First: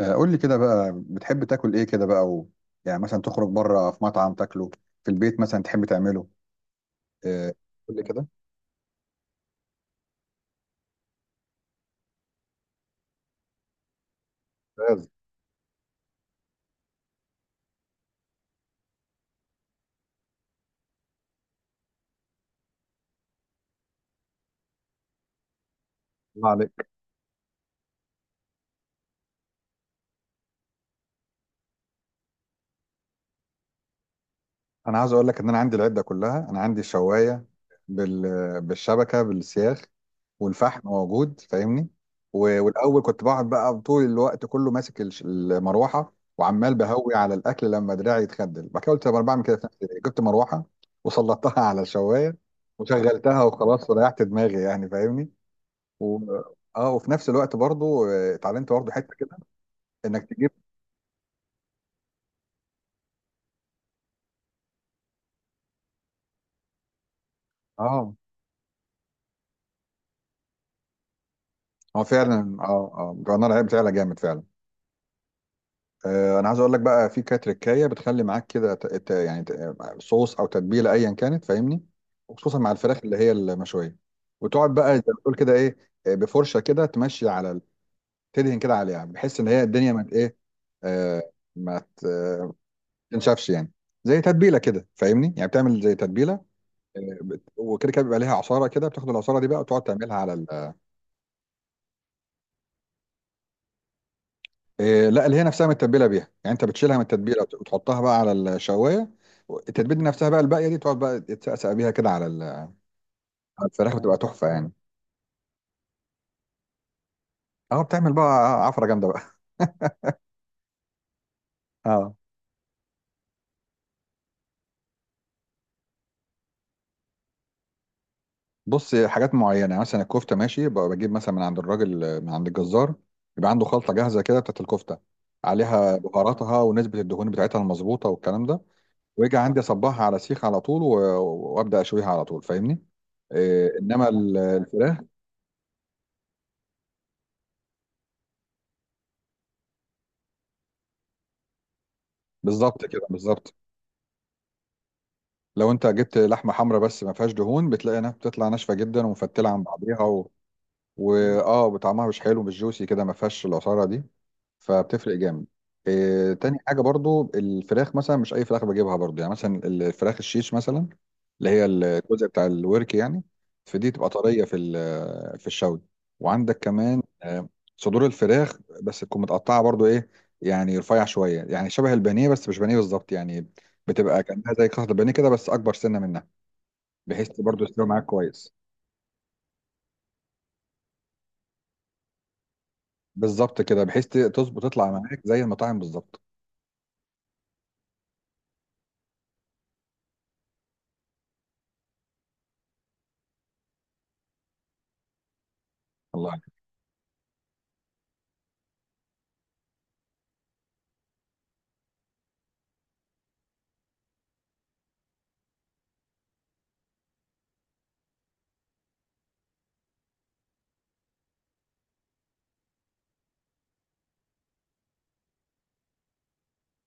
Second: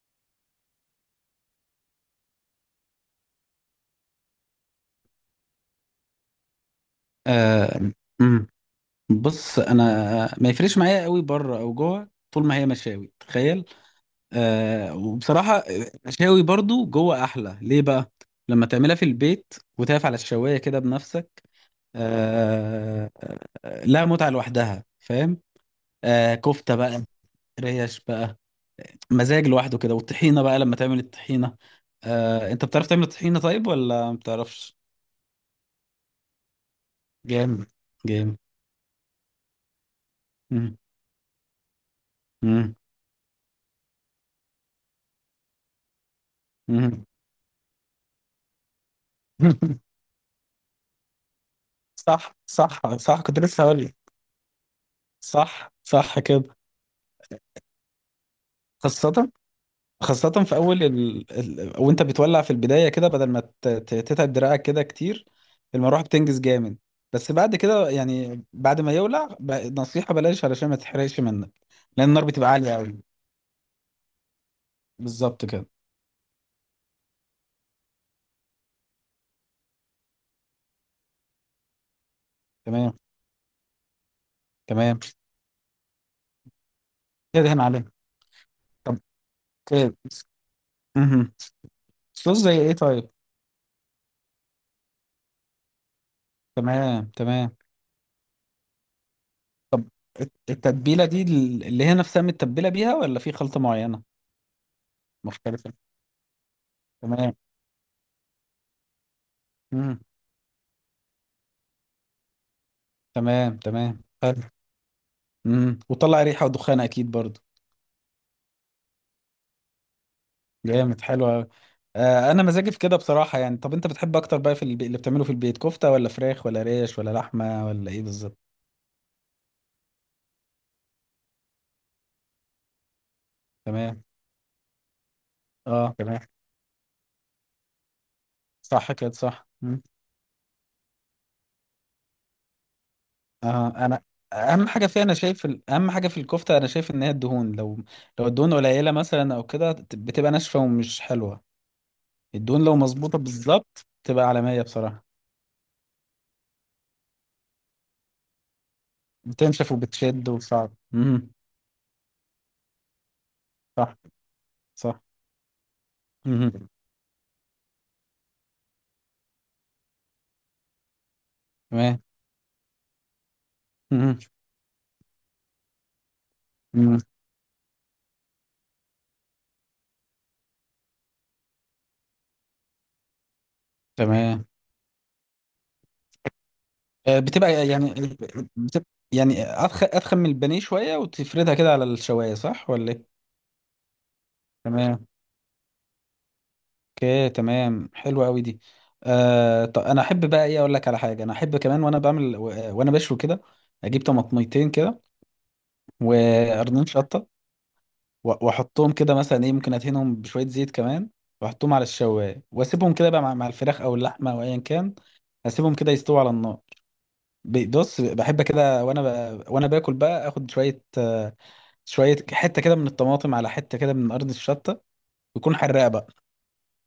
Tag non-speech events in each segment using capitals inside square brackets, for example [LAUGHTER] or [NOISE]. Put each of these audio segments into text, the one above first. قول لي كده بقى بتحب تاكل ايه كده بقى يعني مثلا تخرج بره في مطعم تاكله. في البيت مثلا تحب تعمله. آه، آه. قول لي كده. أمم. بص انا ما يفرقش معايا قوي بره او جوه، طول ما هي مشاوي تخيل. ممتاز. وبصراحه مشاوي برضو جوه احلى، ليه بقى؟ لما تعملها في البيت وتقف على الشوايه كده بنفسك. آه. لها متعه لوحدها فاهم. الله كفته عليك. بقى، ريش بقى، مزاج لوحده كده. والطحينه بقى لما تعمل الطحينه. انت بتعرف تعمل الطحينه طيب ولا ما بتعرفش؟ انا عايز اقول لك ان انا عندي العده كلها، انا عندي الشوايه جامد. بال... جامد. بالشبكه بالسياخ. أمم. والفحم موجود، فاهمني. و... أمم. والاول كنت بقعد بقى طول الوقت كله ماسك المروحه وعمال أمم. بهوي على الاكل، لما دراعي يتخدل بعد كده قلت طب انا بعمل كده في نفسي [LAUGHS] ليه؟ جبت مروحه وسلطتها [LAUGHS] على صح الشوايه صح صح، كنت وشغلتها لسه هقول وخلاص لك. وريحت دماغي، يعني فاهمني. صح و... صح كده. اه وفي نفس الوقت برضو اتعلمت برضو حته كده. خاصة انك خاصة تجيب. في أول وأنت بتولع في البداية كده، بدل ما تتعب دراعك كده كتير. المروحة بتنجز جامد. بس بعد كده اه يعني بعد ما يولع. نصيحة بلاش علشان ما تحرقش منك. هو لأن النار بتبقى فعلا عالية أوي. جرنال عيب فعلا جامد فعلا. بالظبط كده. انا عايز اقول لك بقى في كانت تركايه بتخلي معاك كده يعني صوص او تتبيله ايا كانت، فاهمني. وخصوصا مع تمام الفراخ اللي هي المشويه. وتقعد بقى تمام. زي ما بتقول كده ايه. بفرشه كده تمشي كده هنا عليه. تدهن كده طب. عليها بحيث ان هي الدنيا كده. ما ت- ايه آه مهم. ما ت- آه، صوص زي ما إيه طيب؟ تنشفش يعني. زي تتبيله كده فاهمني، يعني بتعمل زي تتبيله. تمام تمام. وكده كده بيبقى ليها عصاره كده، بتاخد العصاره دي بقى وتقعد طب تعملها على ال... آه، التتبيلة دي اللي هي نفسها متبلة بيها، ولا في خلطة معينة لا، اللي هي نفسها مختلفة؟ متبله بيها، يعني انت بتشيلها من تمام. التتبيله وتحطها بقى على الشوايه. التتبيله امم. دي نفسها بقى الباقيه دي تقعد بقى تتسقسق بيها كده على ال- آه، تمام على تمام الفراخ بتبقى حلو. تحفه يعني. وطلع ريحه ودخان اكيد برضو. اه بتعمل بقى عفره جامده بقى [LAUGHS] جامد حلو أوي. اه انا مزاجي في كده بصراحه يعني. طب انت بتحب اكتر بقى في اللي بتعمله في البيت؟ كفته ولا فراخ ولا ريش ولا لحمه ولا ايه بالظبط؟ بص، حاجات معينه يعني مثلا الكفته ماشي بقى، بجيب مثلا من عند الراجل، من عند الجزار. يبقى عنده خلطه تمام. جاهزه كده بتاعت الكفته، اه عليها تمام. بهاراتها ونسبه الدهون بتاعتها المظبوطه والكلام ده. صح كده واجي صح عندي مم. اصبعها على سيخ على طول وابدا اشويها على طول، فاهمني. اه إيه، انا انما الفراخ. اهم حاجه في الكفته انا شايف ان هي الدهون، لو الدهون قليله مثلا او كده بتبقى ناشفه ومش حلوه. الدهون لو بالظبط كده، مظبوطه بالظبط. بالظبط تبقى عالميه بصراحه. لو انت جبت لحمه حمراء بس ما فيهاش دهون، بتلاقي انها بتطلع ناشفه جدا ومفتله عن بتنشف بعضها وبتشد وصعب. طعمها مش حلو، مش جوسي كده، ما فيهاش العصاره دي. صح. فبتفرق جامد. إيه، تاني مهم. حاجة برضو، الفراخ مثلا مش أي فراخ بجيبها برضو، يعني مثلا الفراخ الشيش مثلا. اللي هي تمام. الجزء بتاع الورك يعني. فدي تبقى مهم. طرية في الشوي. وعندك مهم. كمان صدور الفراخ بس تكون متقطعة برضو، إيه. يعني رفيع شوية، يعني شبه البانيه بس مش بانيه بالظبط يعني. بتبقى تمام. كأنها زي قطعة البانيه كده بس أكبر سنة منها. آه، بحيث برضو بتبقى تستوي يعني معاك كويس. بتبقى يعني أضخم أضخم من البانيه شوية، وتفردها كده على الشواية، صح ولا إيه؟ بالظبط كده، بحيث تظبط تطلع تمام. معاك زي المطاعم بالظبط. اوكي تمام حلوة أوي دي. طب أنا أحب بقى إيه، أقول لك على حاجة أنا أحب كمان وأنا بعمل وأنا بشوي كده. أجيب طماطميتين كده الله يعينك. وقرنين شطة وأحطهم كده مثلا، إيه ممكن أدهنهم بشوية زيت كمان، وأحطهم على الشواية وأسيبهم كده بقى مع الفراخ أو اللحمة أو أيا كان. أسيبهم كده يستووا على النار. بص بحب كده، وانا باكل بقى اخد شويه، شويه حته كده من الطماطم، على حته كده من ارض الشطه يكون حراق بقى.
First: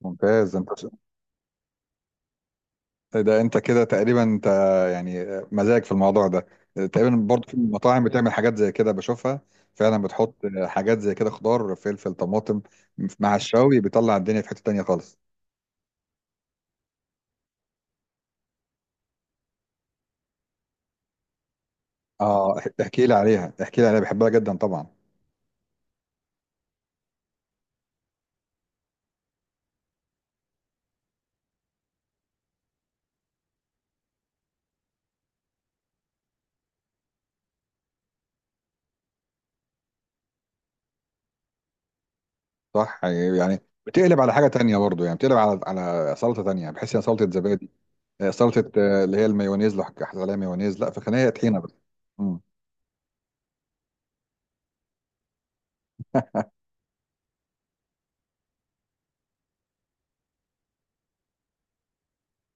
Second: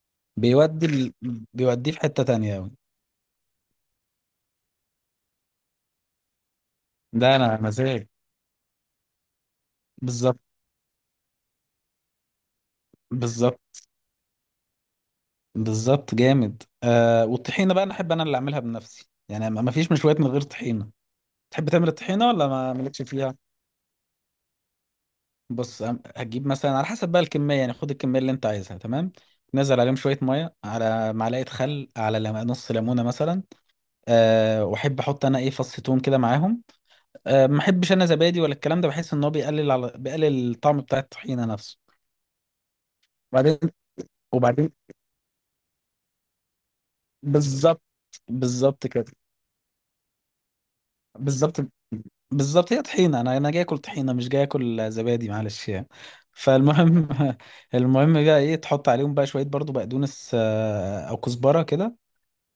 ممتاز انت. بيودي ال... بيوديه في حته تانية أوي. ده انت كده تقريبا انت، يعني مزاج في الموضوع ده. تقريبا ده برضو في انا مطاعم مزاج. بتعمل حاجات زي كده بشوفها. فعلا بتحط بالظبط. حاجات زي كده، خضار فلفل طماطم. مع بالظبط. الشاوي بيطلع الدنيا في حتة تانية خالص. بالظبط جامد. والطحينه بقى انا احب انا اللي اعملها بنفسي يعني، ما فيش مشويات من غير طحينه. تحب تعمل الطحينه ولا اه ما مالكش احكي لي فيها؟ عليها، احكي لي عليها، بحبها جدا طبعا. بص هتجيب مثلا على حسب بقى الكميه، يعني خد الكميه اللي انت عايزها تمام، تنزل عليهم شويه ميه، على معلقه خل، على نص ليمونه مثلا. أه واحب احط انا ايه فص توم كده معاهم. أه ما احبش انا زبادي ولا الكلام ده، بحس ان هو بيقلل الطعم بتاع الطحينه نفسه. صح، يعني وبعدين. بتقلب على حاجة وبعدين. تانية برضو، يعني بتقلب على سلطة تانية، بحس ان سلطة زبادي. بالظبط. سلطة بالظبط كده. اللي هي المايونيز، لو حطيت عليها مايونيز لا، في خليها بالظبط. طحينة بس. مم، بالظبط هي طحينه، انا جاي اكل طحينه مش جاي اكل زبادي معلش يعني. فالمهم. [LAUGHS] المهم بقى ايه، تحط عليهم بقى شويه برضو بقدونس، او كزبره كده،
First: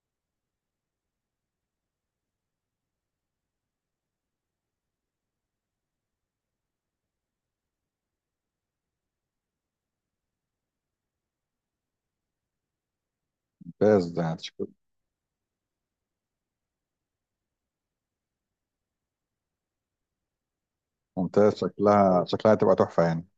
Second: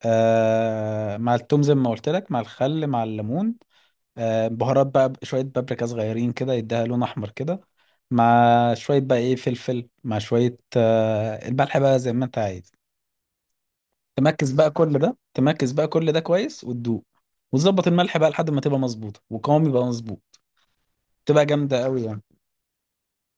مع التوم زي ما قلت لك، مع الخل، مع الليمون، بهارات بقى شوية بابريكا صغيرين كده يديها لون أحمر كده، مع شوية بقى إيه فلفل، مع شوية الملح بقى زي ما أنت عايز. ممتاز يعني تمركز بقى كل ده كويس وتدوق، وتظبط الملح بقى لحد ما تبقى مظبوطة وقوام يبقى مظبوط. تبقى ممتاز، جامدة قوي يعني. شكلها تبقى تحفة يعني.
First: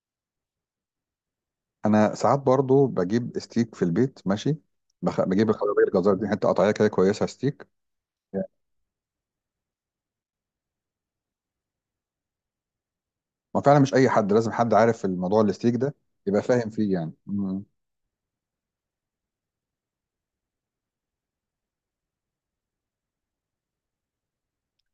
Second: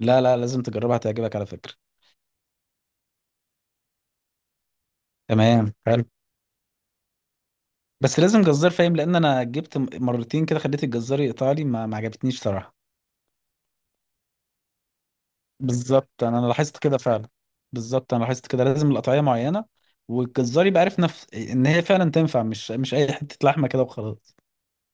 لا لا، لازم تجربها هتعجبك على فكرة. انا ساعات برضو بجيب ستيك في البيت، ماشي. بجيب تمام الخضروات، حلو. الجزار دي حته قطعيه كده كويسه، ستيك. بس لازم جزار فاهم، لأن أنا جبت مرتين كده خليت الجزار يقطع لي ما عجبتنيش صراحة. ما فعلا مش اي حد، لازم حد عارف الموضوع الستيك ده. بالظبط انا يبقى فاهم لاحظت فيه كده يعني. فعلا. مم. بالظبط انا لاحظت كده، لازم القطعيه معينه، والجزار يبقى عارف نفس ان هي فعلا تنفع، مش اي حته لحمه كده وخلاص.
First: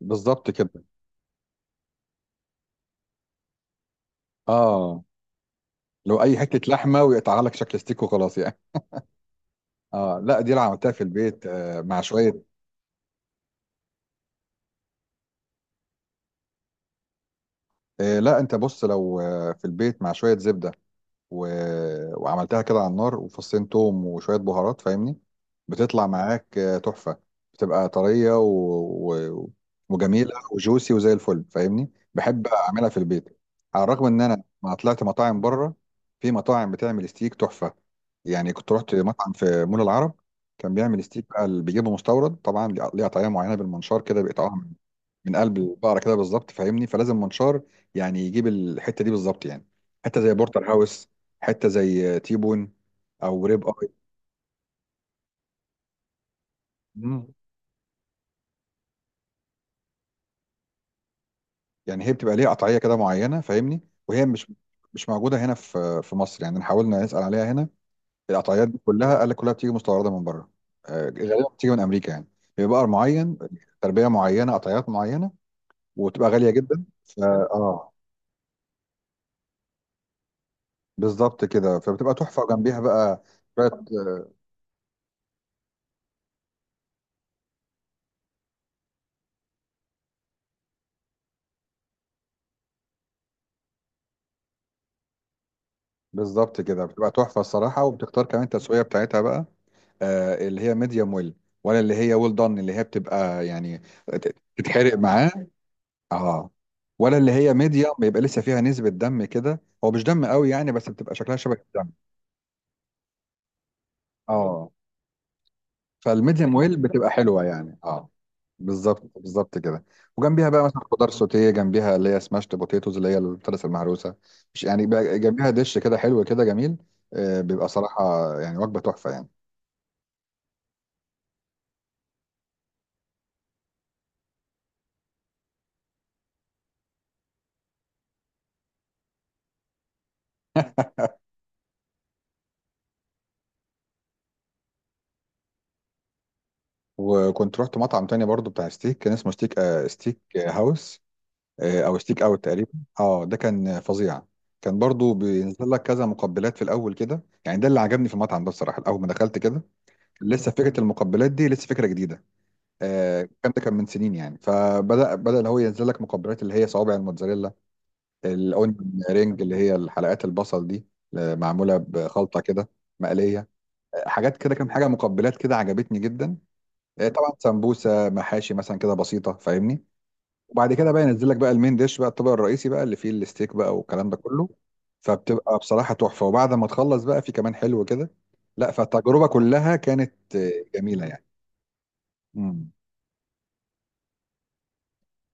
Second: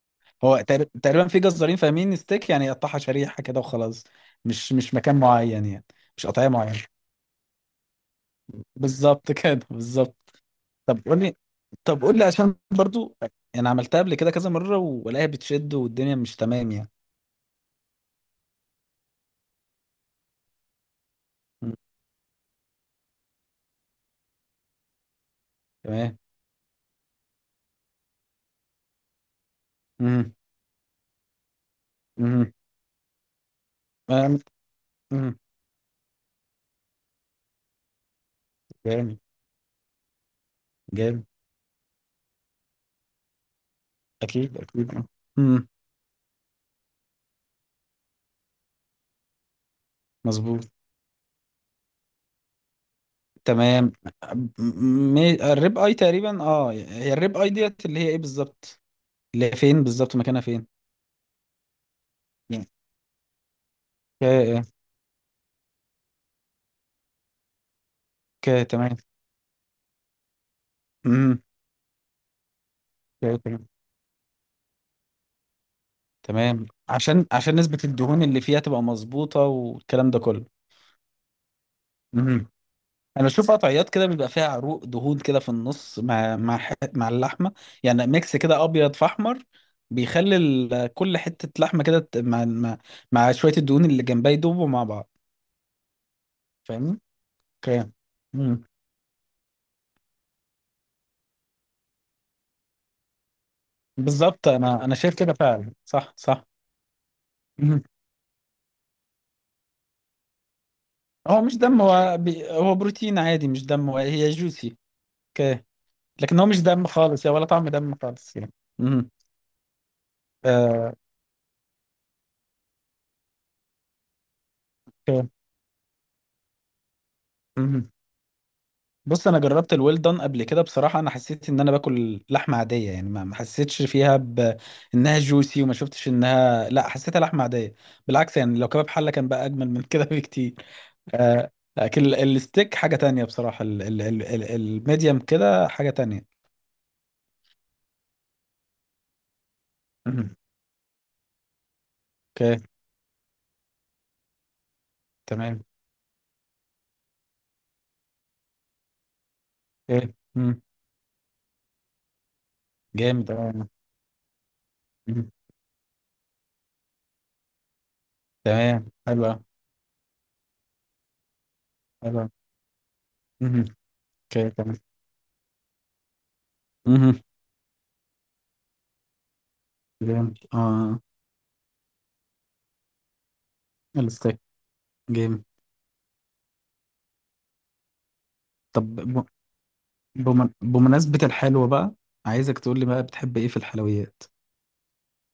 بالظبط هو كده. تقريبا في جزارين فاهمين ستيك يعني، يقطعها شريحه كده وخلاص. مش اه مكان معين يعني، لو مش اي قطعيه حته معينه. لحمه ويقطع لك شكل ستيك وخلاص يعني. بالظبط [LAUGHS] كده بالظبط. اه لا، دي اللي عملتها في طب قول لي البيت مع طب قول لي شويه. عشان برضو، انا عملتها قبل كده كذا مره والاقيها بتشد والدنيا مش تمام يعني. لا انت بص لو في البيت مع شويه زبده و... مم. وعملتها كده على النار، وفصين توم وشوية بهارات، فاهمني. بتطلع تمام. معاك تحفة. بتبقى طرية و... وجميلة امم. وجوسي وزي الفل، فاهمني، بحب أعملها في البيت. على الرغم إن امم. أنا ما طلعت مطاعم بره. في مطاعم بتعمل ستيك تحفة يعني، كنت رحت جامد مطعم في مول العرب. كان بيعمل ستيك جامد. بقى، اللي بيجيبه مستورد طبعا ليه، طريقة معينة بالمنشار كده بيقطعوها اكيد اكيد. من قلب مم. البقرة كده بالظبط فاهمني، فلازم منشار. يعني يجيب الحتة دي بالظبط يعني. حتة زي مظبوط. بورتر هاوس. حته زي تيبون. او ريب اي. تمام. الريب اي تقريبا. اه هي مم. الريب اي ديت اللي هي ايه بالظبط؟ اللي هي فين بالظبط، مكانها فين؟ يعني هي بتبقى ليها يعني. قطعيه كده معينه، فاهمني. وهي ك مش موجوده هنا في مصر، يعني حاولنا نسال عليها هنا. ك القطعيات دي تمام. كلها قال لك كلها بتيجي مستورده من بره. امم. غالبا بتيجي من امريكا يعني. بيبقى بقر معين. تمام. تربيه معينه، قطعيات معينه. وتبقى غاليه تمام، جدا عشان نسبة اه الدهون اللي فيها تبقى مظبوطة والكلام ده كله. بالظبط كده فبتبقى تحفه، امم. وجنبيها بقى انا بشوف شويه. قطعيات كده بيبقى فيها عروق دهون كده في النص، مع مع اللحمة يعني، ميكس كده ابيض في احمر، بيخلي كل حتة لحمة كده مع شوية الدهون اللي جنبها، يدوبوا مع بعض، بالظبط كده فاهمني؟ بتبقى تحفه الصراحه، اوكي. وبتختار كمان التسويه بتاعتها بقى. اللي هي ميديوم ويل. ولا اللي هي ويل دون، اللي هي بتبقى يعني بالظبط انا تتحرق شايف معاه. كده فعلا صح صح. اه ولا اللي هي مهم. ميديوم بيبقى لسه فيها نسبة دم كده، هو مش دم قوي يعني بس بتبقى شكلها هو شبه مش دم، الدم. هو بروتين عادي مش دم، هو هي اه جوسي. اوكي. لكن هو فالميديوم مش ويل دم بتبقى خالص يعني حلوة ولا طعم يعني دم خالص يعني. بالظبط مهم. بالظبط كده. وجنبيها بقى مثلا آه، خضار سوتيه، جنبيها اللي هي سماشت بوتيتوز، اللي هي الفلس المهروسه. مش يعني بقى، اوكي. جنبيها دش كده حلو كده جميل. بيبقى مهم. صراحه يعني وجبه تحفه يعني. بص انا جربت الويل دون قبل كده بصراحه، انا حسيت ان انا باكل لحمه عاديه يعني، ما حسيتش فيها بانها جوسي، وما شفتش انها، لا حسيتها لحمه عاديه. بالعكس يعني، لو كباب حله كان بقى اجمل من كده [LAUGHS] بكتير. آه، لكن الستيك حاجه تانية بصراحه، الميديم كده حاجه تانية. وكنت رحت مطعم تاني برضو بتاع ستيك، كان اسمه ستيك ستيك هاوس. او ستيك اوت اوكي. تقريبا. اه ده كان فظيع. كان برضو تمام. بينزل لك كذا مقبلات في الاول كده، يعني ده اللي عجبني في المطعم ده بصراحه اول ما دخلت كده. ايه كان لسه مم. فكره المقبلات دي لسه فكره جديده. جامد الكلام ده اه. كان من سنين يعني، فبدا مم. اللي هو ينزل لك مقبلات اللي هي صوابع الموتزاريلا. تمام. الاونيون رينج حلوة. اللي هي الحلقات البصل دي. معموله حلوة. بخلطه كده. مقليه. مم. حاجات اوكي كده كام تمام. حاجه مقبلات كده عجبتني جدا. مم. طبعا سمبوسه محاشي مثلا كده بسيطه، فاهمني. جامد وبعد كده اه. بقى ينزل لك بقى المين ديش بقى الطبق الرئيسي بقى اللي فيه الستيك بقى والكلام ده الستيك. كله. جامد. فبتبقى بصراحة تحفة، وبعد ما تخلص بقى في كمان حلو كده. لا، طب فالتجربة كلها كانت جميلة بمناسبة يعني. الحلوة بقى، عايزك مم. تقول لي بقى بتحب ايه في الحلويات؟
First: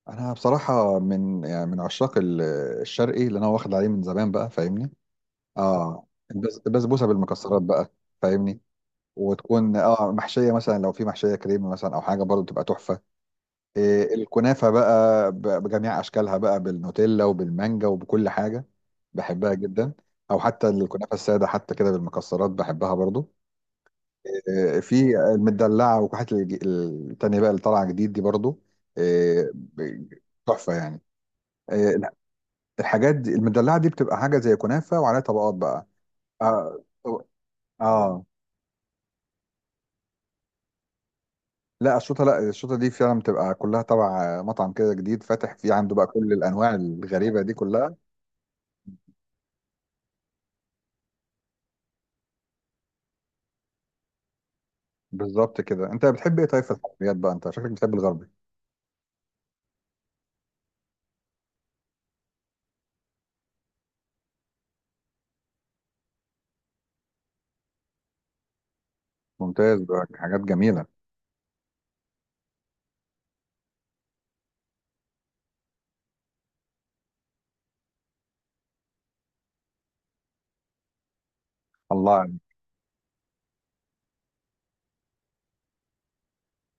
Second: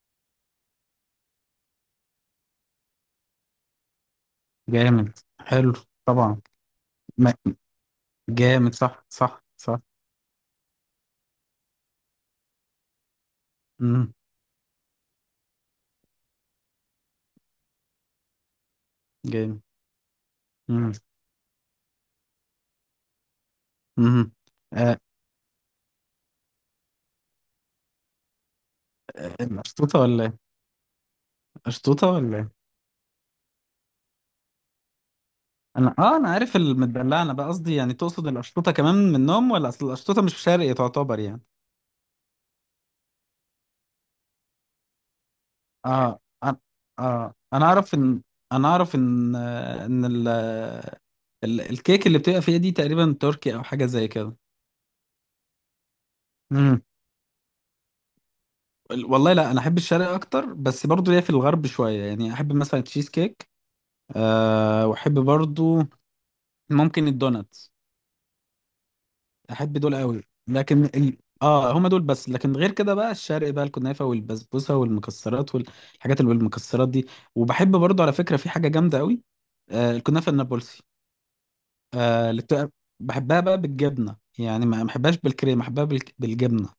انا بصراحة، من يعني من عشاق الشرقي، اللي انا واخد عليه من زمان بقى فاهمني. جامد حلو. اه طبعا. البسبوسة ما-. بالمكسرات بقى. فاهمني. جامد صح صح وتكون صح. محشية مثلا، لو في محشية كريمة مثلا او حاجة برضه بتبقى تحفة. مم. إيه، الكنافة بقى بجميع أشكالها بقى، بالنوتيلا وبالمانجا وبكل حاجة. بحبها جامد. جدا. أو حتى مم. الكنافة السادة حتى كده بالمكسرات بحبها برضو. مم. إيه، آه، في المدلعة وكحة التانية بقى اللي طالعة جديد دي برضو. إيه، مشطوطة ولا ايه؟ تحفة يعني. إيه، مشطوطة لا، ولا ايه؟ الحاجات دي المدلعة دي بتبقى حاجة زي كنافة وعليها طبقات بقى. انا عارف آه المدلعه، انا بقى قصدي يعني آه. تقصد القشطوطه كمان منهم؟ ولا اصل القشطوطه مش شرقي تعتبر يعني. لا الشوطة، لا الشوطة دي فعلا بتبقى كلها تبع مطعم كده جديد فاتح فيه عنده بقى، اه كل انا الأنواع اه الغريبة دي انا كلها. اعرف ان ان الكيك اللي بتبقى فيها دي تقريبا تركي او حاجه زي كده. بالظبط كده، انت بتحب ايه طيب في امم. الحلويات بقى؟ انت شكلك بتحب الغربي. والله لا، انا احب الشرق اكتر، بس برضو ليا في الغرب شويه يعني، احب مثلا تشيز كيك. أه واحب برضو ممكن الدونات. احب ممتاز دول بقى، قوي. حاجات لكن جميله. ال... اه هما دول بس، لكن غير كده بقى الشرق بقى، الكنافه والبسبوسه والمكسرات والحاجات اللي بالمكسرات دي. وبحب برضو على فكره في حاجه جامده قوي، الكنافه النابلسي، الله آه اللي عليك. بتبقى- بحبها بقى بالجبنه يعني، ما بحبهاش بالكريمه، بحبها بالجبنه.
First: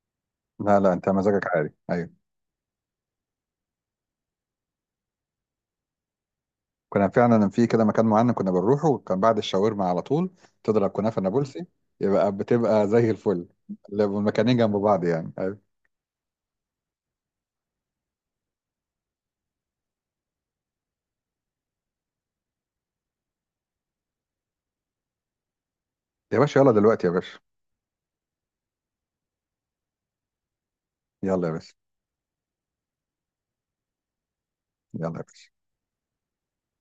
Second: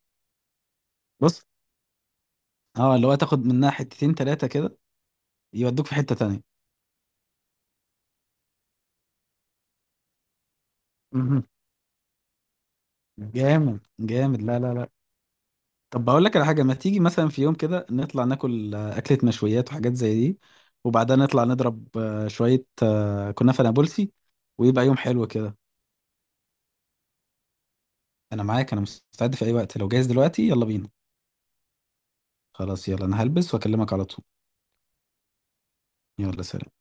لا لا، انت بص مزاجك عالي، ايوه. اه اللي هو تاخد منها حتتين تلاتة كده، يودوك في حته تانية. كنا فعلا في كده مكان معين كنا بنروحه كان بعد الشاورما على طول. تضرب كنافه مهم. نابلسي. يبقى بتبقى زي الفل. جامد جامد المكانين لا لا جنب لا. بعض يعني، ايوه. طب بقول لك على حاجة، ما تيجي مثلا في يوم كده نطلع ناكل أكلة مشويات وحاجات زي دي، وبعدها نطلع نضرب شوية كنافة نابلسي، ويبقى يوم حلو كده. يا باشا يلا دلوقتي يا باشا. أنا معاك، أنا مستعد في أي وقت، لو جاهز دلوقتي يلا بينا. يلا يا باشا. خلاص يلا، أنا هلبس وأكلمك على طول. يلا يا باشا. يلا سلام.